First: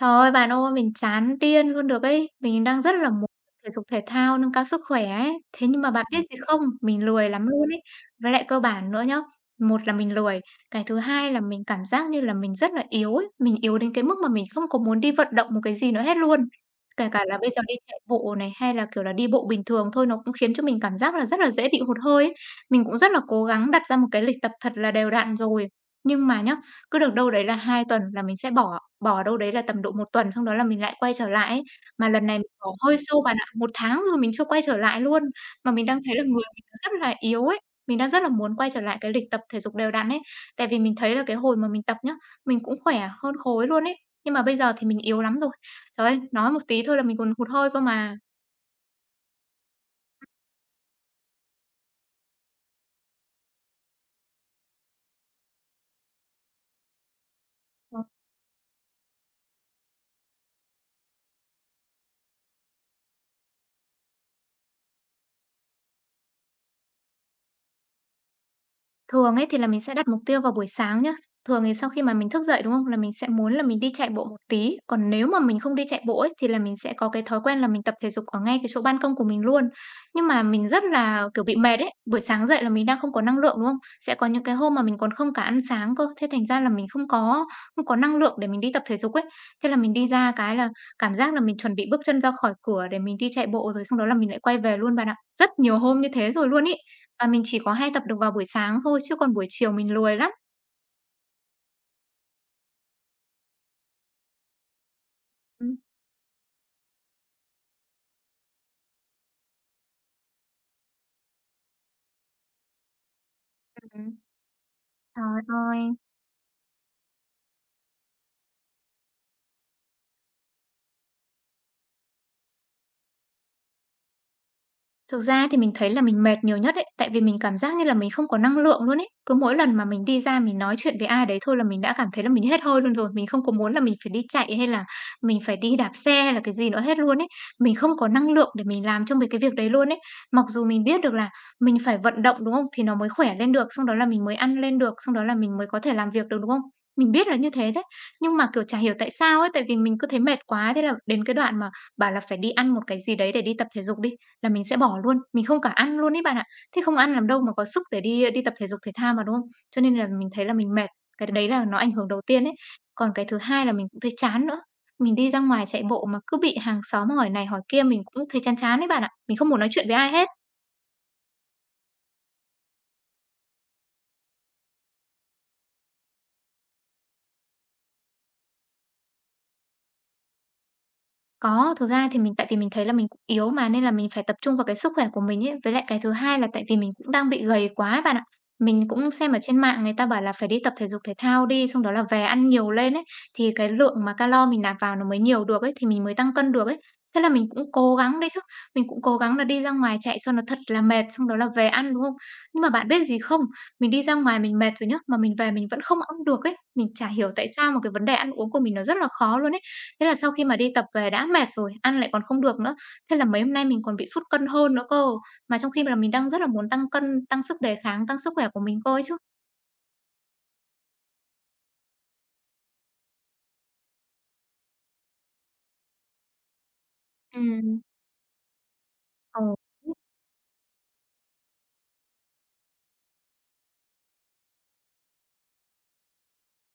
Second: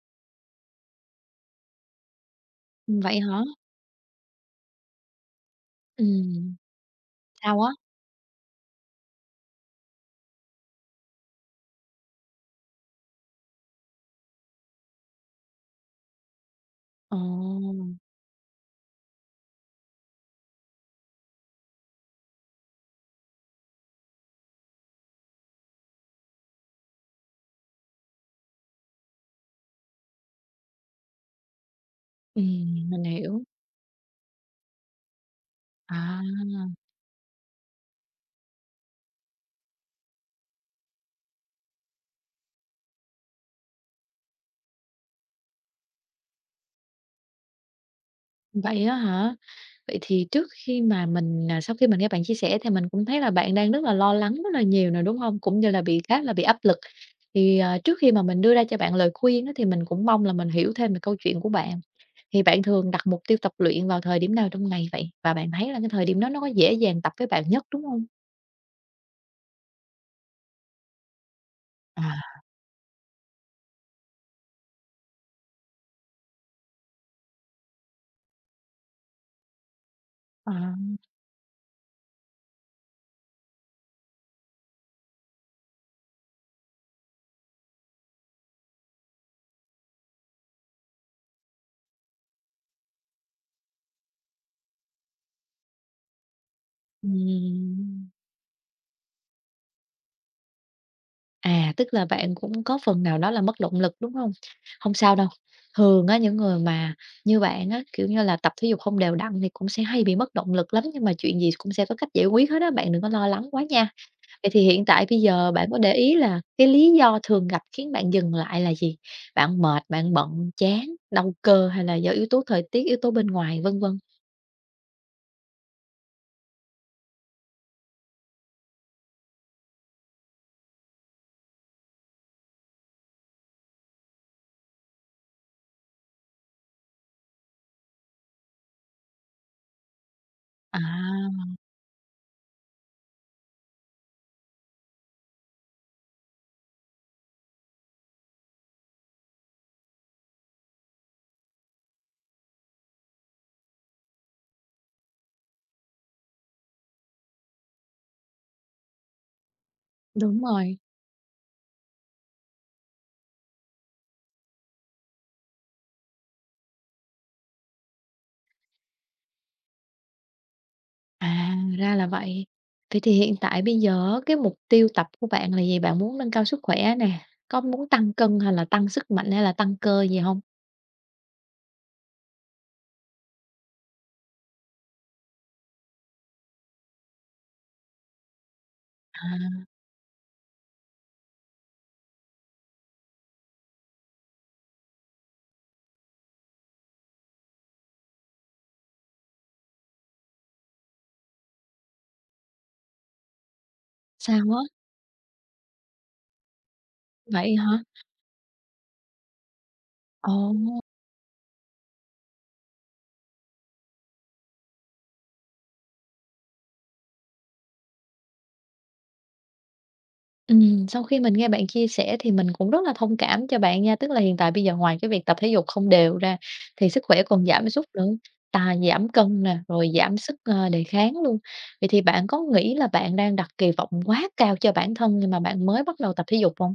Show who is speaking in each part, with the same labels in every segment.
Speaker 1: Trời ơi, bạn ơi, mình chán điên luôn được ấy. Mình đang rất là
Speaker 2: Vậy
Speaker 1: muốn
Speaker 2: hả?
Speaker 1: thể dục thể thao, nâng cao sức khỏe ấy. Thế nhưng mà bạn biết gì
Speaker 2: Ừm,
Speaker 1: không? Mình lười lắm
Speaker 2: sao á?
Speaker 1: luôn ấy. Với lại cơ bản nữa nhá, một là mình lười, cái thứ hai là mình cảm giác như là mình rất là yếu ấy. Mình yếu đến cái mức mà mình không có muốn đi vận động một cái gì nữa hết luôn. Kể cả là bây giờ đi
Speaker 2: Ồ,
Speaker 1: chạy bộ này hay là, kiểu là, đi bộ bình thường thôi, nó cũng khiến cho mình cảm giác là rất là dễ bị hụt hơi ấy. Mình cũng rất là cố gắng đặt ra một cái lịch tập thật là đều đặn rồi, nhưng mà nhá, cứ được đâu đấy là 2 tuần là mình sẽ bỏ. Bỏ đâu đấy là tầm độ 1 tuần xong đó là mình lại quay trở lại ấy. Mà lần này mình bỏ hơi
Speaker 2: mình
Speaker 1: sâu bạn
Speaker 2: hiểu.
Speaker 1: ạ, 1 tháng rồi mình chưa quay trở lại luôn, mà mình đang thấy
Speaker 2: À,
Speaker 1: là người mình rất là yếu ấy. Mình đang rất là muốn quay trở lại cái lịch tập thể dục đều đặn ấy, tại vì mình thấy là cái hồi mà mình tập nhá, mình cũng khỏe hơn khối luôn ấy, nhưng mà bây giờ thì mình yếu lắm rồi. Trời ơi, nói một tí thôi là mình còn hụt hơi cơ mà.
Speaker 2: vậy á hả? Vậy thì trước khi mà mình à, sau khi mình nghe bạn chia sẻ thì mình cũng thấy là bạn đang rất là lo lắng rất là nhiều nè, đúng không? Cũng như là bị khá là bị áp lực. Thì, à, trước khi mà mình đưa ra cho bạn lời khuyên á, thì mình cũng mong là mình hiểu thêm về câu chuyện của bạn. Thì bạn thường đặt mục tiêu tập luyện vào thời điểm nào trong ngày vậy? Và bạn thấy là cái thời điểm đó nó có dễ dàng tập với bạn nhất, đúng không?
Speaker 1: Thường ấy thì là mình sẽ đặt mục tiêu vào buổi sáng nhá. Thường thì sau
Speaker 2: À,
Speaker 1: khi mà mình thức dậy, đúng không? Là mình sẽ muốn là mình đi chạy bộ một tí, còn nếu mà mình không đi chạy bộ ấy, thì là mình sẽ có cái thói quen là mình tập thể dục ở ngay cái chỗ ban công của mình luôn. Nhưng mà mình
Speaker 2: à,
Speaker 1: rất là, kiểu, bị mệt ấy, buổi sáng dậy là mình đang không có năng lượng, đúng không? Sẽ có những cái hôm mà mình còn không cả ăn sáng cơ, thế thành ra là mình không có năng lượng để mình đi tập thể dục ấy. Thế là mình đi ra cái là cảm giác là mình chuẩn bị bước chân ra khỏi cửa để mình đi chạy bộ rồi xong đó là mình lại quay về luôn bạn ạ. Rất nhiều hôm như thế rồi luôn ý, và mình chỉ có hay tập
Speaker 2: ừm.
Speaker 1: được vào buổi sáng thôi, chứ còn buổi chiều mình lười lắm.
Speaker 2: À, tức là bạn cũng có phần nào đó là mất động lực, đúng hông? Hông sao đâu,
Speaker 1: Ừm.
Speaker 2: thường á, những người mà như bạn á, kiểu như là, tập thể dục không đều đặn thì cũng sẽ hay bị mất động lực lắm, nhưng mà chuyện gì cũng sẽ có cách giải quyết hết á, bạn đừng có lo lắng quá nha.
Speaker 1: Ừm,
Speaker 2: Vậy thì hiện tại bây
Speaker 1: trời
Speaker 2: giờ bạn có để
Speaker 1: ơi!
Speaker 2: ý là cái lý do thường gặp khiến bạn dừng lại là gì? Bạn mệt, bạn bận, chán, đau cơ hay là do yếu tố thời tiết, yếu tố bên ngoài, vân vân?
Speaker 1: Thực ra thì mình thấy là mình mệt nhiều nhất ấy, tại vì mình cảm giác như là mình không có năng lượng luôn ấy. Cứ mỗi lần mà mình đi ra mình nói chuyện với ai đấy thôi là mình đã cảm thấy là mình hết hơi luôn rồi, mình không có muốn là mình phải đi chạy hay là mình phải đi đạp xe hay là cái gì nữa hết luôn ấy. Mình không có năng lượng để mình làm cho mấy cái việc đấy luôn ấy. Mặc dù
Speaker 2: À,
Speaker 1: mình biết được là mình phải vận động, đúng không? Thì nó mới khỏe lên được, xong đó là mình mới ăn lên được, xong đó là mình mới có thể làm việc được, đúng không? Mình biết là như thế đấy, nhưng mà, kiểu, chả hiểu tại sao ấy, tại vì mình cứ thấy mệt quá, thế là đến cái đoạn mà bảo là phải đi ăn một cái gì đấy để đi tập thể dục đi, là mình sẽ bỏ luôn, mình không cả ăn luôn ấy bạn ạ. Thế không ăn làm đâu mà có sức để đi đi tập thể dục thể thao mà, đúng không? Cho nên là mình
Speaker 2: đúng
Speaker 1: thấy là mình
Speaker 2: rồi.
Speaker 1: mệt, cái đấy là nó ảnh hưởng đầu tiên ấy. Còn cái thứ hai là mình cũng thấy chán nữa. Mình đi ra ngoài chạy bộ mà cứ bị hàng xóm hỏi này hỏi kia mình cũng thấy chán chán đấy bạn ạ. Mình không muốn nói chuyện với ai hết.
Speaker 2: À, ra là vậy. Vậy thì hiện tại bây giờ á, cái mục tiêu tập của bạn là gì? Bạn muốn nâng cao sức khỏe nè, có muốn tăng cân hay là tăng sức mạnh hay là tăng cơ gì không?
Speaker 1: Có, thực ra thì mình tại vì mình thấy là mình cũng yếu mà, nên là mình phải tập trung vào cái sức khỏe của mình ấy. Với lại cái thứ hai là tại vì mình cũng đang bị gầy quá bạn ạ. Mình cũng xem ở trên
Speaker 2: À,
Speaker 1: mạng người ta bảo là phải đi tập thể dục thể thao đi, xong đó là về ăn nhiều lên ấy, thì cái lượng mà calo mình nạp vào nó mới nhiều được ấy, thì mình mới tăng cân được ấy. Thế là mình cũng cố gắng đấy chứ, mình cũng cố gắng là đi ra ngoài chạy cho nó thật là mệt, xong đó là về ăn, đúng không? Nhưng mà bạn biết gì không? Mình đi ra ngoài
Speaker 2: sao
Speaker 1: mình
Speaker 2: á?
Speaker 1: mệt rồi nhá, mà mình về mình vẫn không ăn được ấy. Mình chả hiểu tại
Speaker 2: Vậy
Speaker 1: sao
Speaker 2: hả?
Speaker 1: mà cái vấn đề ăn uống của mình nó rất là khó luôn ấy. Thế là sau
Speaker 2: Ồ.
Speaker 1: khi mà đi tập về đã mệt rồi, ăn lại còn không được nữa, thế là mấy hôm nay mình còn bị sút cân hơn nữa cơ, mà trong khi là mình đang rất là muốn tăng cân, tăng sức đề kháng, tăng sức khỏe của mình cơ ấy chứ.
Speaker 2: Sau khi mình nghe bạn chia sẻ thì mình cũng rất là thông cảm cho bạn nha, tức là hiện tại bây giờ ngoài cái việc tập thể dục không đều ra thì sức khỏe còn giảm
Speaker 1: Ừm.
Speaker 2: sút nữa, ta giảm
Speaker 1: Ờ.
Speaker 2: cân nè, rồi giảm sức, ờ, đề kháng luôn. Vậy thì bạn có nghĩ là bạn đang đặt kỳ vọng quá cao cho bản thân khi mà bạn mới bắt đầu tập thể dục không?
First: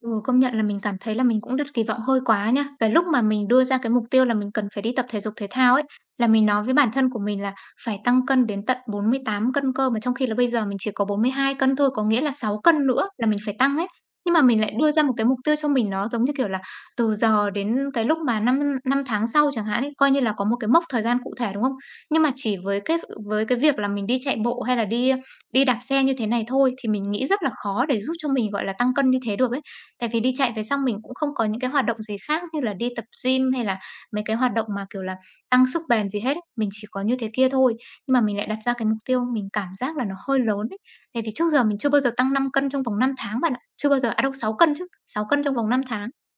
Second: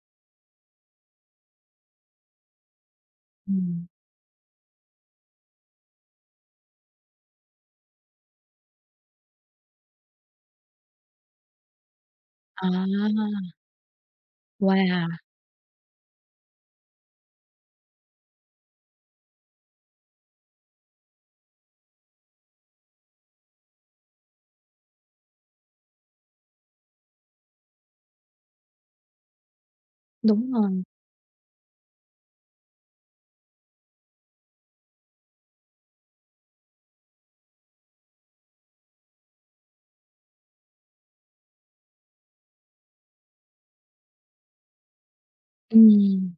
Speaker 1: Ừ, công nhận là mình cảm thấy là mình cũng đặt kỳ vọng hơi quá nhá. Cái lúc mà mình đưa ra
Speaker 2: Ừm.
Speaker 1: cái mục tiêu là mình cần phải đi tập thể dục thể thao ấy, là mình nói với bản thân của mình là phải tăng cân đến tận 48 cân cơ, mà trong khi là bây giờ mình chỉ có 42 cân thôi, có nghĩa là 6
Speaker 2: À,
Speaker 1: cân nữa là mình phải tăng ấy. Nhưng mà mình lại đưa ra
Speaker 2: wow,
Speaker 1: một cái mục tiêu cho mình nó giống như kiểu là từ giờ đến cái lúc mà 5 năm năm tháng sau chẳng hạn ấy, coi như là có một cái mốc thời gian cụ thể, đúng không? Nhưng mà chỉ với cái việc là mình đi chạy bộ hay là đi đi đạp xe như thế này thôi thì mình nghĩ rất là khó để giúp cho mình gọi là tăng cân như thế được ấy. Tại vì đi
Speaker 2: đúng
Speaker 1: chạy về
Speaker 2: rồi,
Speaker 1: xong mình cũng không có những cái hoạt động gì khác như là đi tập gym hay là mấy cái hoạt động mà, kiểu là, tăng sức bền gì hết ấy, mình chỉ có như thế kia thôi. Nhưng mà mình lại đặt ra cái mục tiêu mình cảm giác là nó hơi lớn ấy, tại vì trước giờ mình chưa bao giờ tăng 5 cân trong vòng 5 tháng bạn ạ. Chưa bao giờ à, đâu, 6 cân chứ, 6 cân trong vòng 5 tháng.
Speaker 2: ừm,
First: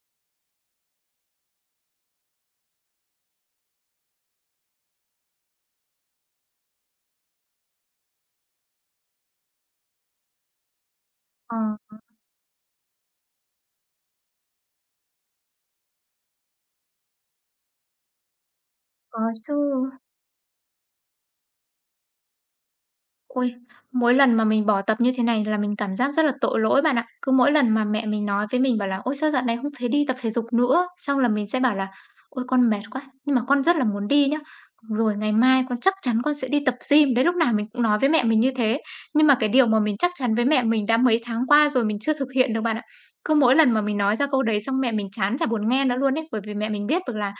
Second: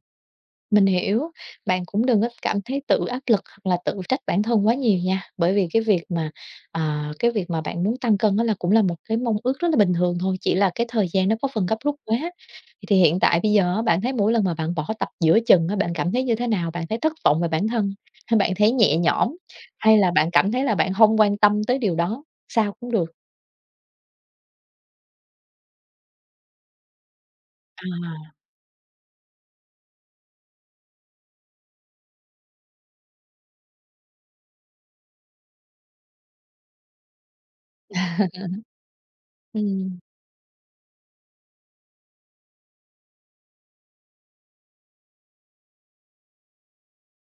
Speaker 2: mình hiểu. Bạn cũng đừng có cảm thấy tự áp lực hoặc là tự trách bản thân quá nhiều nha, bởi vì cái việc mà bạn muốn tăng cân đó là cũng là một cái mong ước rất là bình thường thôi, chỉ là cái thời gian nó có
Speaker 1: Ờ,
Speaker 2: phần gấp rút quá. Thì hiện tại bây giờ á, bạn thấy mỗi lần mà bạn bỏ tập giữa chừng á, bạn cảm thấy như thế nào? Bạn thấy thất vọng về bản thân, hay bạn thấy nhẹ
Speaker 1: có
Speaker 2: nhõm,
Speaker 1: chứ.
Speaker 2: hay là bạn cảm thấy là bạn không quan tâm tới điều đó? Sao cũng được.
Speaker 1: Ôi, mỗi lần mà mình bỏ tập như thế này là mình cảm giác rất là tội lỗi bạn ạ. Cứ mỗi lần mà mẹ mình
Speaker 2: À.
Speaker 1: nói với mình bảo là "Ôi, sao dạo này không thấy đi tập thể dục nữa?" Xong là mình sẽ bảo là "Ôi, con mệt quá, nhưng mà con rất là muốn đi nhá. Rồi ngày mai con chắc chắn con sẽ đi tập gym." Đấy, lúc nào mình cũng nói với mẹ mình như thế. Nhưng mà cái điều mà mình
Speaker 2: Ừm,
Speaker 1: chắc chắn với mẹ mình đã mấy tháng qua rồi mình chưa thực hiện được bạn ạ. Cứ mỗi lần mà mình nói ra câu đấy xong mẹ mình chán chả buồn nghe nữa luôn ấy, bởi vì mẹ mình biết được là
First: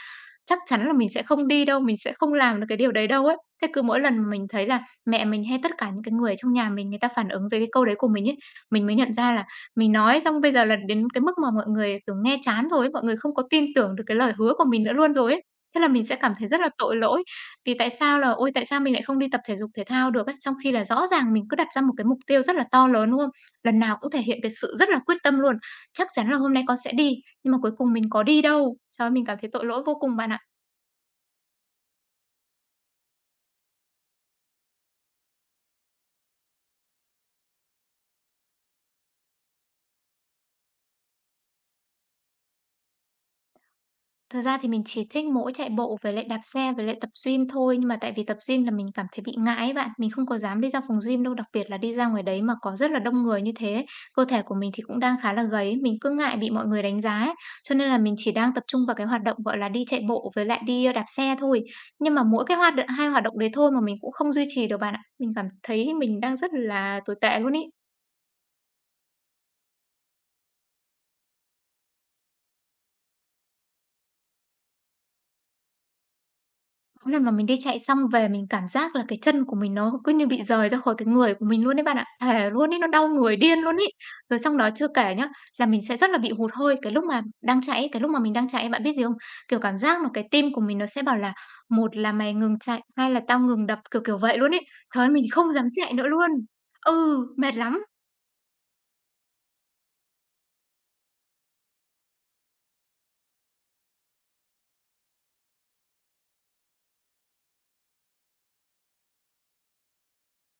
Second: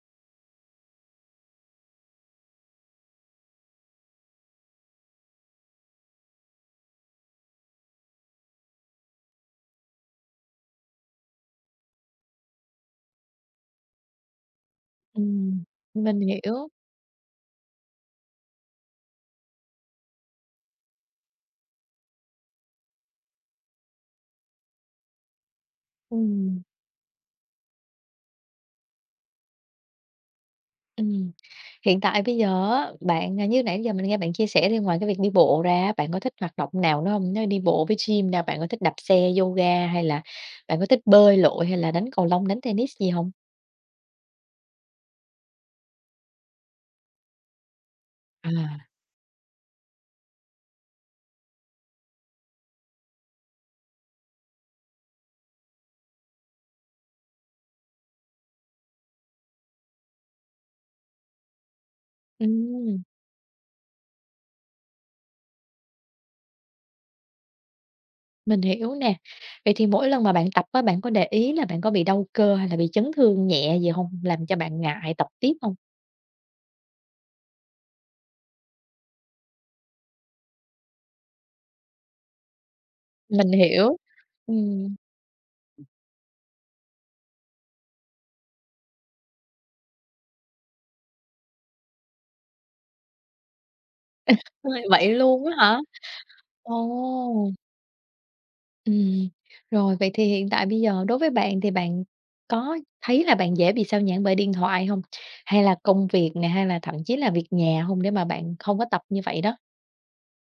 Speaker 1: chắc chắn là mình sẽ không đi đâu, mình sẽ không làm được cái điều đấy đâu ấy. Thế cứ mỗi lần mà mình thấy là mẹ mình hay tất cả những cái người trong nhà mình người ta phản ứng về cái câu đấy của mình ấy, mình mới nhận ra là mình nói xong bây giờ là đến cái mức mà mọi người, kiểu, nghe chán rồi ấy, mọi người không có tin tưởng được cái lời hứa của mình nữa luôn rồi ấy.
Speaker 2: ừm,
Speaker 1: Thế là mình sẽ
Speaker 2: mình
Speaker 1: cảm thấy rất
Speaker 2: hiểu.
Speaker 1: là tội lỗi, vì tại sao là "Ôi, tại sao mình lại không đi tập thể dục thể thao được ấy?" Trong khi là rõ ràng mình cứ đặt ra một cái mục tiêu rất là to lớn, đúng không? Lần nào cũng thể hiện cái sự rất là quyết tâm luôn, chắc chắn là hôm
Speaker 2: Ừm,
Speaker 1: nay con sẽ đi, nhưng mà cuối cùng mình có đi đâu. Trời ơi, mình cảm thấy tội lỗi vô cùng bạn ạ.
Speaker 2: ừm. Hiện tại bây giờ á, như nãy giờ mình nghe bạn chia sẻ đi, ngoài cái việc đi bộ ra á, bạn có thích hoạt động nào nữa hông? Nếu đi bộ với gym ra, bạn có thích đạp xe, yoga hay là bạn có thích bơi lội hay là đánh cầu lông, đánh tennis gì hông?
Speaker 1: Thật ra thì mình chỉ thích mỗi chạy bộ với lại đạp xe với lại tập gym thôi, nhưng mà tại vì tập gym là mình
Speaker 2: À.
Speaker 1: cảm thấy bị ngại ấy bạn, mình không có dám đi ra phòng gym đâu, đặc biệt là đi ra ngoài đấy mà có rất là đông người như thế. Cơ thể của mình thì cũng đang khá là gầy, mình cứ ngại bị mọi người đánh giá ấy, cho nên là mình chỉ đang tập trung vào cái hoạt động, gọi là, đi chạy bộ với lại đi, đạp xe thôi. Nhưng mà mỗi cái hoạt động
Speaker 2: Ừm,
Speaker 1: hai hoạt động đấy thôi mà mình cũng không duy trì được bạn ạ. Mình cảm thấy mình đang rất là tồi tệ luôn ý.
Speaker 2: mình hiểu nè. Vậy thì mỗi lần mà bạn tập á, bạn có để ý là bạn có bị đau cơ hay là bị chấn thương nhẹ gì hông, làm cho bạn ngại tập tiếp hông?
Speaker 1: Có lần mà mình đi chạy xong về mình cảm giác là cái chân của mình nó cứ như bị rời ra khỏi cái người của mình luôn đấy bạn ạ. Thề luôn ấy, nó đau người
Speaker 2: Mình
Speaker 1: điên luôn ấy.
Speaker 2: hiểu.
Speaker 1: Rồi xong đó chưa
Speaker 2: Ừm,
Speaker 1: kể nhá, là mình sẽ rất là bị hụt hơi cái lúc mà đang chạy ấy, cái lúc mà mình đang chạy bạn biết gì không? Kiểu cảm giác là cái tim của mình nó sẽ bảo là một là mày ngừng chạy, hai là tao ngừng đập, kiểu kiểu vậy luôn ấy.
Speaker 2: vậy
Speaker 1: Trời ơi,
Speaker 2: vậy
Speaker 1: mình
Speaker 2: luôn
Speaker 1: không
Speaker 2: á
Speaker 1: dám
Speaker 2: hả?
Speaker 1: chạy nữa luôn. Ừ,
Speaker 2: Ồ!
Speaker 1: mệt lắm.
Speaker 2: Ừm, rồi vậy thì hiện tại bây giờ đối với bạn thì bạn có thấy là bạn dễ bị sao nhãng bởi điện thoại không? Hay là công việc nè, hay là thậm chí là việc nhà không để mà bạn không có tập như vậy đó?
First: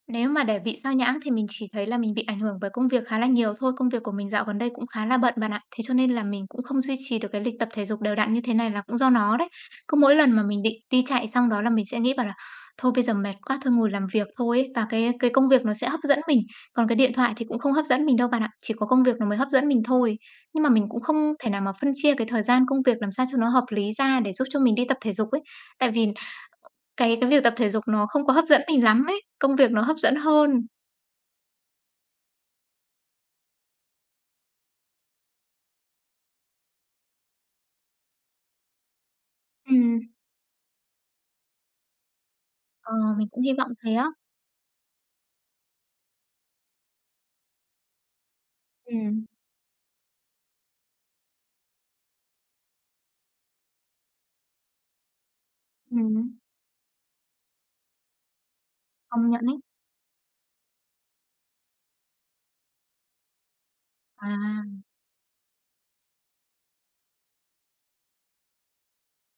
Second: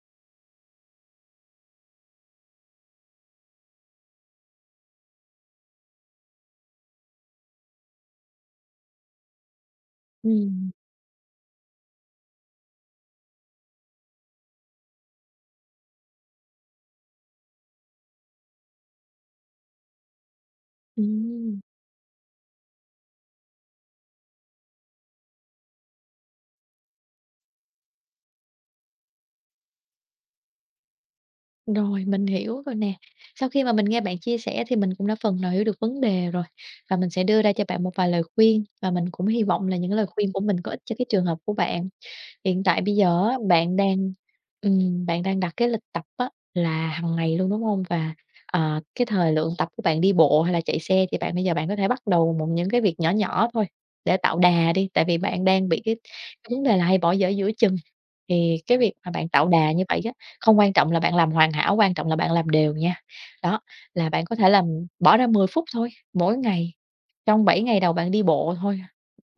Speaker 1: Nếu mà để bị sao nhãng thì mình chỉ thấy là mình bị ảnh hưởng bởi công việc khá là nhiều thôi. Công việc của mình dạo gần đây cũng khá là bận bạn ạ. Thế cho nên là mình cũng không duy trì được cái lịch tập thể dục đều đặn như thế này là cũng do nó đấy. Cứ mỗi lần mà mình
Speaker 2: Ừm,
Speaker 1: định đi chạy xong đó là mình sẽ nghĩ bảo là thôi bây giờ mệt quá thôi ngồi làm việc thôi ấy. Và cái công việc nó sẽ hấp dẫn mình. Còn cái điện thoại thì cũng không hấp dẫn mình đâu bạn ạ. Chỉ có công việc nó mới hấp dẫn mình thôi. Nhưng mà mình cũng không thể
Speaker 2: ừm,
Speaker 1: nào mà phân chia cái thời gian công việc làm sao cho nó hợp lý ra để giúp cho mình đi tập thể dục ấy. Tại vì cái việc tập thể dục nó không có hấp dẫn mình lắm ấy, công việc nó hấp dẫn hơn.
Speaker 2: rồi, mình hiểu rồi nè. Sau khi mà mình nghe bạn chia sẻ thì mình cũng đã phần nào hiểu được vấn đề rồi, và mình sẽ đưa ra cho bạn một vài lời khuyên, và mình cũng hy vọng là những
Speaker 1: Ừm.
Speaker 2: lời khuyên của mình có ích cho cái trường hợp của bạn. Hiện tại
Speaker 1: Ờ,
Speaker 2: bây giờ
Speaker 1: mình
Speaker 2: á,
Speaker 1: cũng hy vọng thế á.
Speaker 2: bạn đang đặt cái lịch tập á là hàng ngày luôn, đúng hông? Và, ờ, cái
Speaker 1: Ừm,
Speaker 2: thời lượng tập của bạn đi bộ hay là chạy xe thì bạn bây giờ bạn có thể bắt đầu bằng những cái việc nhỏ nhỏ thôi để tạo đà đi, tại vì bạn đang bị cái
Speaker 1: ừm.
Speaker 2: cái vấn đề là hay bỏ dở giữa chừng. Thì cái việc mà bạn
Speaker 1: Công nhận
Speaker 2: tạo
Speaker 1: ấy.
Speaker 2: đà như vậy á, không quan trọng là bạn làm hoàn hảo, quan trọng là bạn làm đều nha. Đó, là bạn có thể
Speaker 1: À.
Speaker 2: làm bỏ ra 10 phút thôi mỗi ngày, trong 7 ngày đầu bạn đi bộ thôi.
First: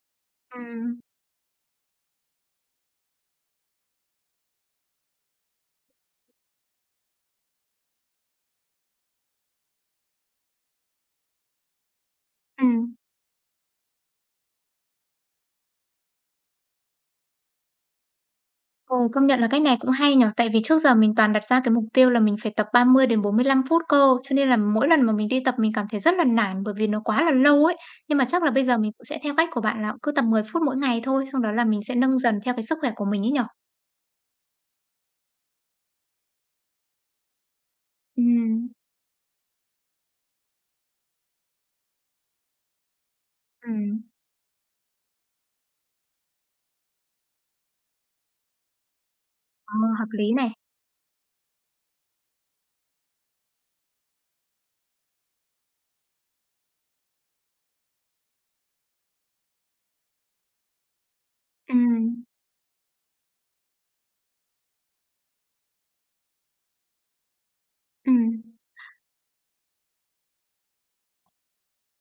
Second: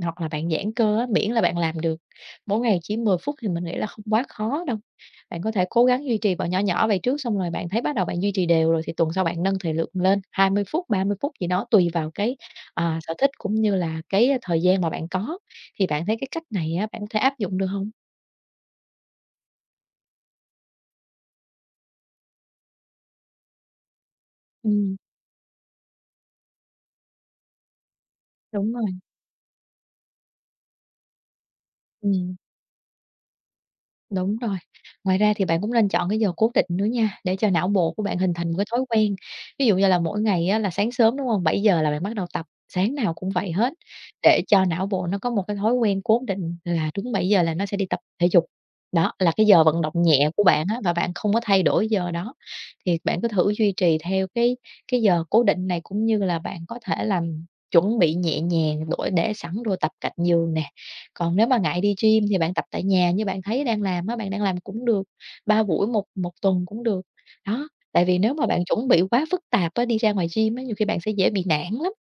Speaker 2: Hoặc là bạn giãn cơ
Speaker 1: Ừm,
Speaker 2: á, miễn là bạn làm được mỗi ngày chỉ 10 phút thì mình nghĩ là không quá khó đâu. Bạn có thể cố gắng duy trì vào nhỏ nhỏ vậy trước, xong rồi bạn thấy bắt đầu bạn duy trì đều rồi thì tuần sau bạn nâng thời lượng lên 20 phút, 30 phút gì đó tùy vào cái,
Speaker 1: ừm.
Speaker 2: à, sở thích cũng như là cái thời gian mà bạn có. Thì bạn thấy cái cách này á, bạn có thể áp dụng được không?
Speaker 1: Ừ, công nhận là cách này cũng hay nhỉ? Tại vì trước giờ mình toàn đặt ra cái mục tiêu là mình phải tập 30 đến 45 phút cơ, cho nên là mỗi
Speaker 2: Ừm,
Speaker 1: lần mà mình đi tập mình cảm thấy rất là nản bởi vì nó quá là lâu ấy. Nhưng mà chắc là bây
Speaker 2: đúng
Speaker 1: giờ
Speaker 2: rồi,
Speaker 1: mình cũng sẽ theo cách của bạn là cứ tầm 10 phút mỗi ngày thôi, xong đó là mình sẽ nâng
Speaker 2: ừm.
Speaker 1: dần theo cái sức khỏe của mình ấy nhỉ?
Speaker 2: Đúng rồi. Ngoài ra thì bạn cũng nên chọn cái giờ cố định nữa nha, để cho não bộ của bạn hình thành một cái
Speaker 1: Ừm,
Speaker 2: thói quen. Ví dụ như là mỗi ngày á là sáng sớm, đúng không? 7 giờ là bạn bắt đầu tập, sáng nào cũng vậy hết,
Speaker 1: ừm.
Speaker 2: để cho não bộ nó có một cái thói quen cố định là đúng 7 giờ là nó sẽ đi tập thể dục. Đó, là cái giờ
Speaker 1: Ờ,
Speaker 2: vận động
Speaker 1: hợp
Speaker 2: nhẹ
Speaker 1: lý
Speaker 2: của
Speaker 1: này.
Speaker 2: bạn á và bạn không có thay đổi giờ đó, thì bạn cứ thử duy trì theo cái giờ cố định này, cũng như là bạn có thể làm chuẩn bị nhẹ nhàng đổi để sẵn đồ tập cạnh giường nè. Còn nếu mà ngại đi gym
Speaker 1: Ừm,
Speaker 2: thì bạn tập tại nhà như bạn thấy đang làm á, bạn đang làm cũng được, 3 buổi một một tuần cũng được. Đó, tại vì nếu
Speaker 1: ừm.
Speaker 2: mà bạn chuẩn bị quá phức tạp á, đi ra ngoài gym á, nhiều khi bạn sẽ dễ bị nản lắm.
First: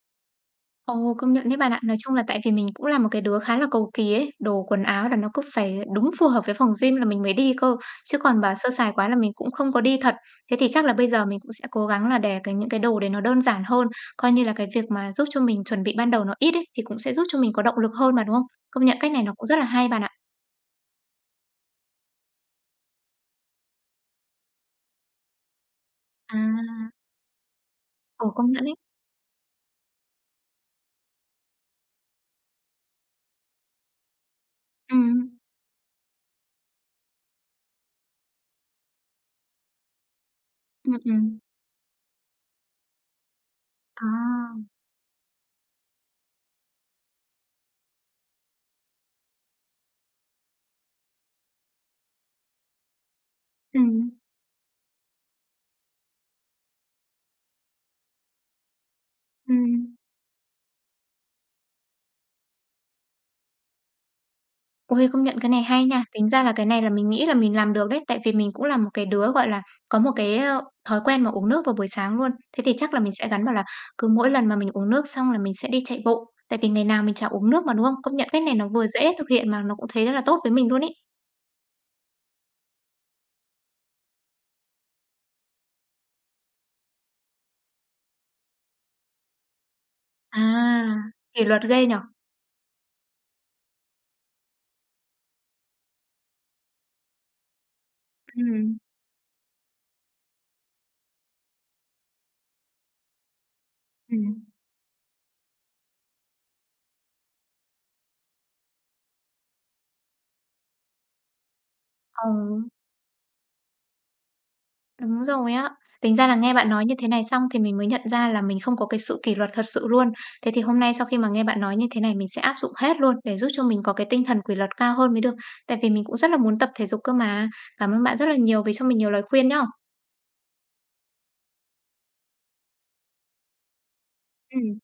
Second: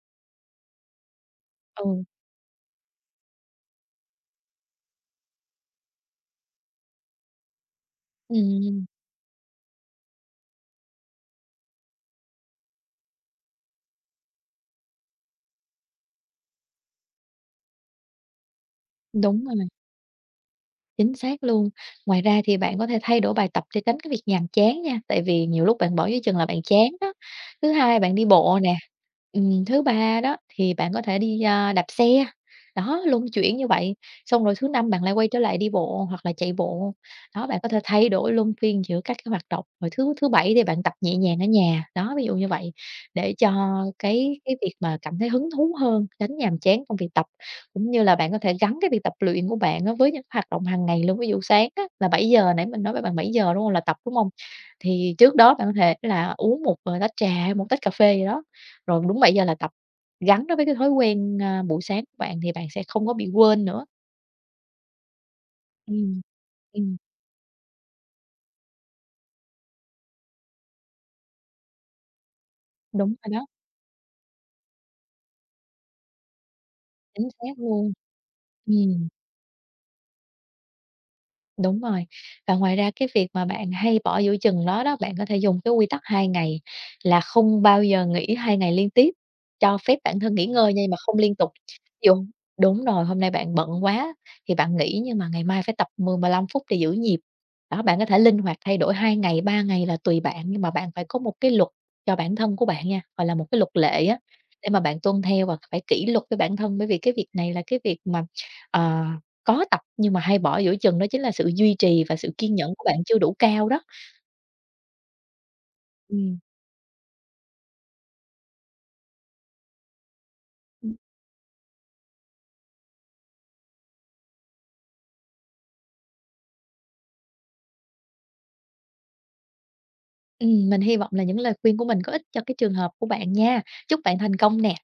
Speaker 1: Ồ, công nhận đấy bạn ạ. Nói
Speaker 2: Ừ,
Speaker 1: chung là tại vì mình cũng là một cái đứa khá là cầu kỳ ấy, đồ quần áo là nó cứ phải đúng phù hợp với phòng gym là mình mới đi cơ, chứ còn bà sơ
Speaker 2: ừm,
Speaker 1: sài quá là mình cũng không có đi thật. Thế thì chắc là bây giờ mình cũng sẽ cố gắng là để cái những cái đồ đấy nó đơn giản hơn, coi như là cái việc mà giúp cho mình chuẩn bị ban đầu nó ít ấy, thì cũng sẽ giúp cho mình có động lực hơn mà, đúng không? Công nhận cách này nó
Speaker 2: đúng
Speaker 1: cũng rất là
Speaker 2: rồi.
Speaker 1: hay bạn ạ.
Speaker 2: Chính xác luôn. Ngoài ra thì bạn có thể thay đổi bài tập để tránh cái việc nhàm chán nha, tại vì nhiều lúc bạn bỏ dưới chừng là bạn chán
Speaker 1: À,
Speaker 2: đó. Thứ hai bạn đi
Speaker 1: ồ, công
Speaker 2: bộ
Speaker 1: nhận
Speaker 2: nè,
Speaker 1: đấy.
Speaker 2: thứ ba đó thì bạn có thể đi, a, đạp xe, đó, luân chuyển như vậy. Xong rồi thứ năm bạn lại quay trở
Speaker 1: Ừm,
Speaker 2: lại đi bộ hoặc là chạy bộ. Đó, bạn có thể thay đổi luân phiên giữa các cái hoạt động. Rồi thứ thứ Bảy thì bạn tập
Speaker 1: ừm,
Speaker 2: nhẹ nhàng
Speaker 1: ừm.
Speaker 2: ở nhà, đó, ví dụ như vậy, để cho
Speaker 1: À,
Speaker 2: cái việc mà cảm thấy hứng thú hơn, tránh nhàm chán trong việc tập. Cũng như là bạn có thể gắn cái việc tập luyện của bạn á với những hoạt động hàng ngày luôn. Ví dụ sáng á là 7 giờ nãy mình nói với bạn 7 giờ đúng không? Là tập,
Speaker 1: ừm,
Speaker 2: đúng không? Thì trước đó bạn có thể là uống một, ờ, tách trà hay một tách cà phê gì đó, rồi đúng 7 giờ là tập.
Speaker 1: ừm.
Speaker 2: Gắn nó với cái thói quen, a, buổi sáng của bạn thì bạn sẽ không có bị quên nữa.
Speaker 1: Ôi, công nhận cái này hay nha.
Speaker 2: Ừm.
Speaker 1: Tính ra là cái này là
Speaker 2: Ừm,
Speaker 1: mình nghĩ là mình làm được đấy, tại vì mình cũng là một cái đứa, gọi là, có một cái, thói quen mà uống nước vào buổi sáng luôn. Thế thì chắc là
Speaker 2: đúng
Speaker 1: mình sẽ
Speaker 2: rồi
Speaker 1: gắn
Speaker 2: đó,
Speaker 1: vào là cứ mỗi lần mà mình uống nước xong là mình sẽ đi chạy bộ, tại vì ngày nào mình chả
Speaker 2: chính
Speaker 1: uống
Speaker 2: xác
Speaker 1: nước mà, đúng
Speaker 2: luôn.
Speaker 1: không? Công nhận cái này nó vừa
Speaker 2: Ừm.
Speaker 1: dễ thực hiện mà nó cũng thấy rất là tốt với mình luôn ý.
Speaker 2: Đúng rồi. Và ngoài ra cái việc mà bạn hay bỏ giữa chừng đó đó, bạn có thể dùng cái quy tắc 2 ngày là không bao giờ nghỉ 2 ngày liên tiếp, cho phép bản thân
Speaker 1: À,
Speaker 2: nghỉ ngơi nhưng mà không liên
Speaker 1: kỷ
Speaker 2: tục.
Speaker 1: luật ghê nhở.
Speaker 2: Ví dụ đúng rồi, hôm nay bạn bận quá thì bạn nghỉ nhưng mà ngày mai phải tập 10, 15 phút để giữ nhịp. Đó, bạn có thể linh hoạt thay
Speaker 1: Ừm,
Speaker 2: đổi 2 ngày, 3 ngày là tùy bạn, nhưng mà bạn phải có một cái luật cho bản thân của bạn nha, gọi là một cái luật lệ á,
Speaker 1: ừm,
Speaker 2: để mà bạn tuân theo và phải kỷ luật với bản thân. Bởi vì cái việc này là cái việc mà, ờ, có tập nhưng mà hay bỏ giữa chừng đó chính là sự duy trì và
Speaker 1: ồ.
Speaker 2: sự kiên nhẫn của bạn chưa đủ cao đó.
Speaker 1: Đúng rồi á. Tính ra là
Speaker 2: Ừm.
Speaker 1: nghe bạn nói như thế này xong thì mình mới nhận ra là mình không có cái sự kỷ luật thật sự luôn. Thế thì hôm nay
Speaker 2: Ừm,
Speaker 1: sau khi mà nghe bạn nói như thế này mình sẽ áp dụng hết luôn để giúp cho mình có cái tinh thần kỷ luật cao hơn mới được. Tại vì mình cũng rất là muốn tập thể dục cơ mà. Cảm ơn bạn rất là nhiều vì cho mình nhiều lời khuyên nhá.
Speaker 2: mình hy vọng là những lời khuyên của mình có ích cho cái trường hợp của bạn nha. Chúc bạn thành
Speaker 1: Ừ.
Speaker 2: công nè.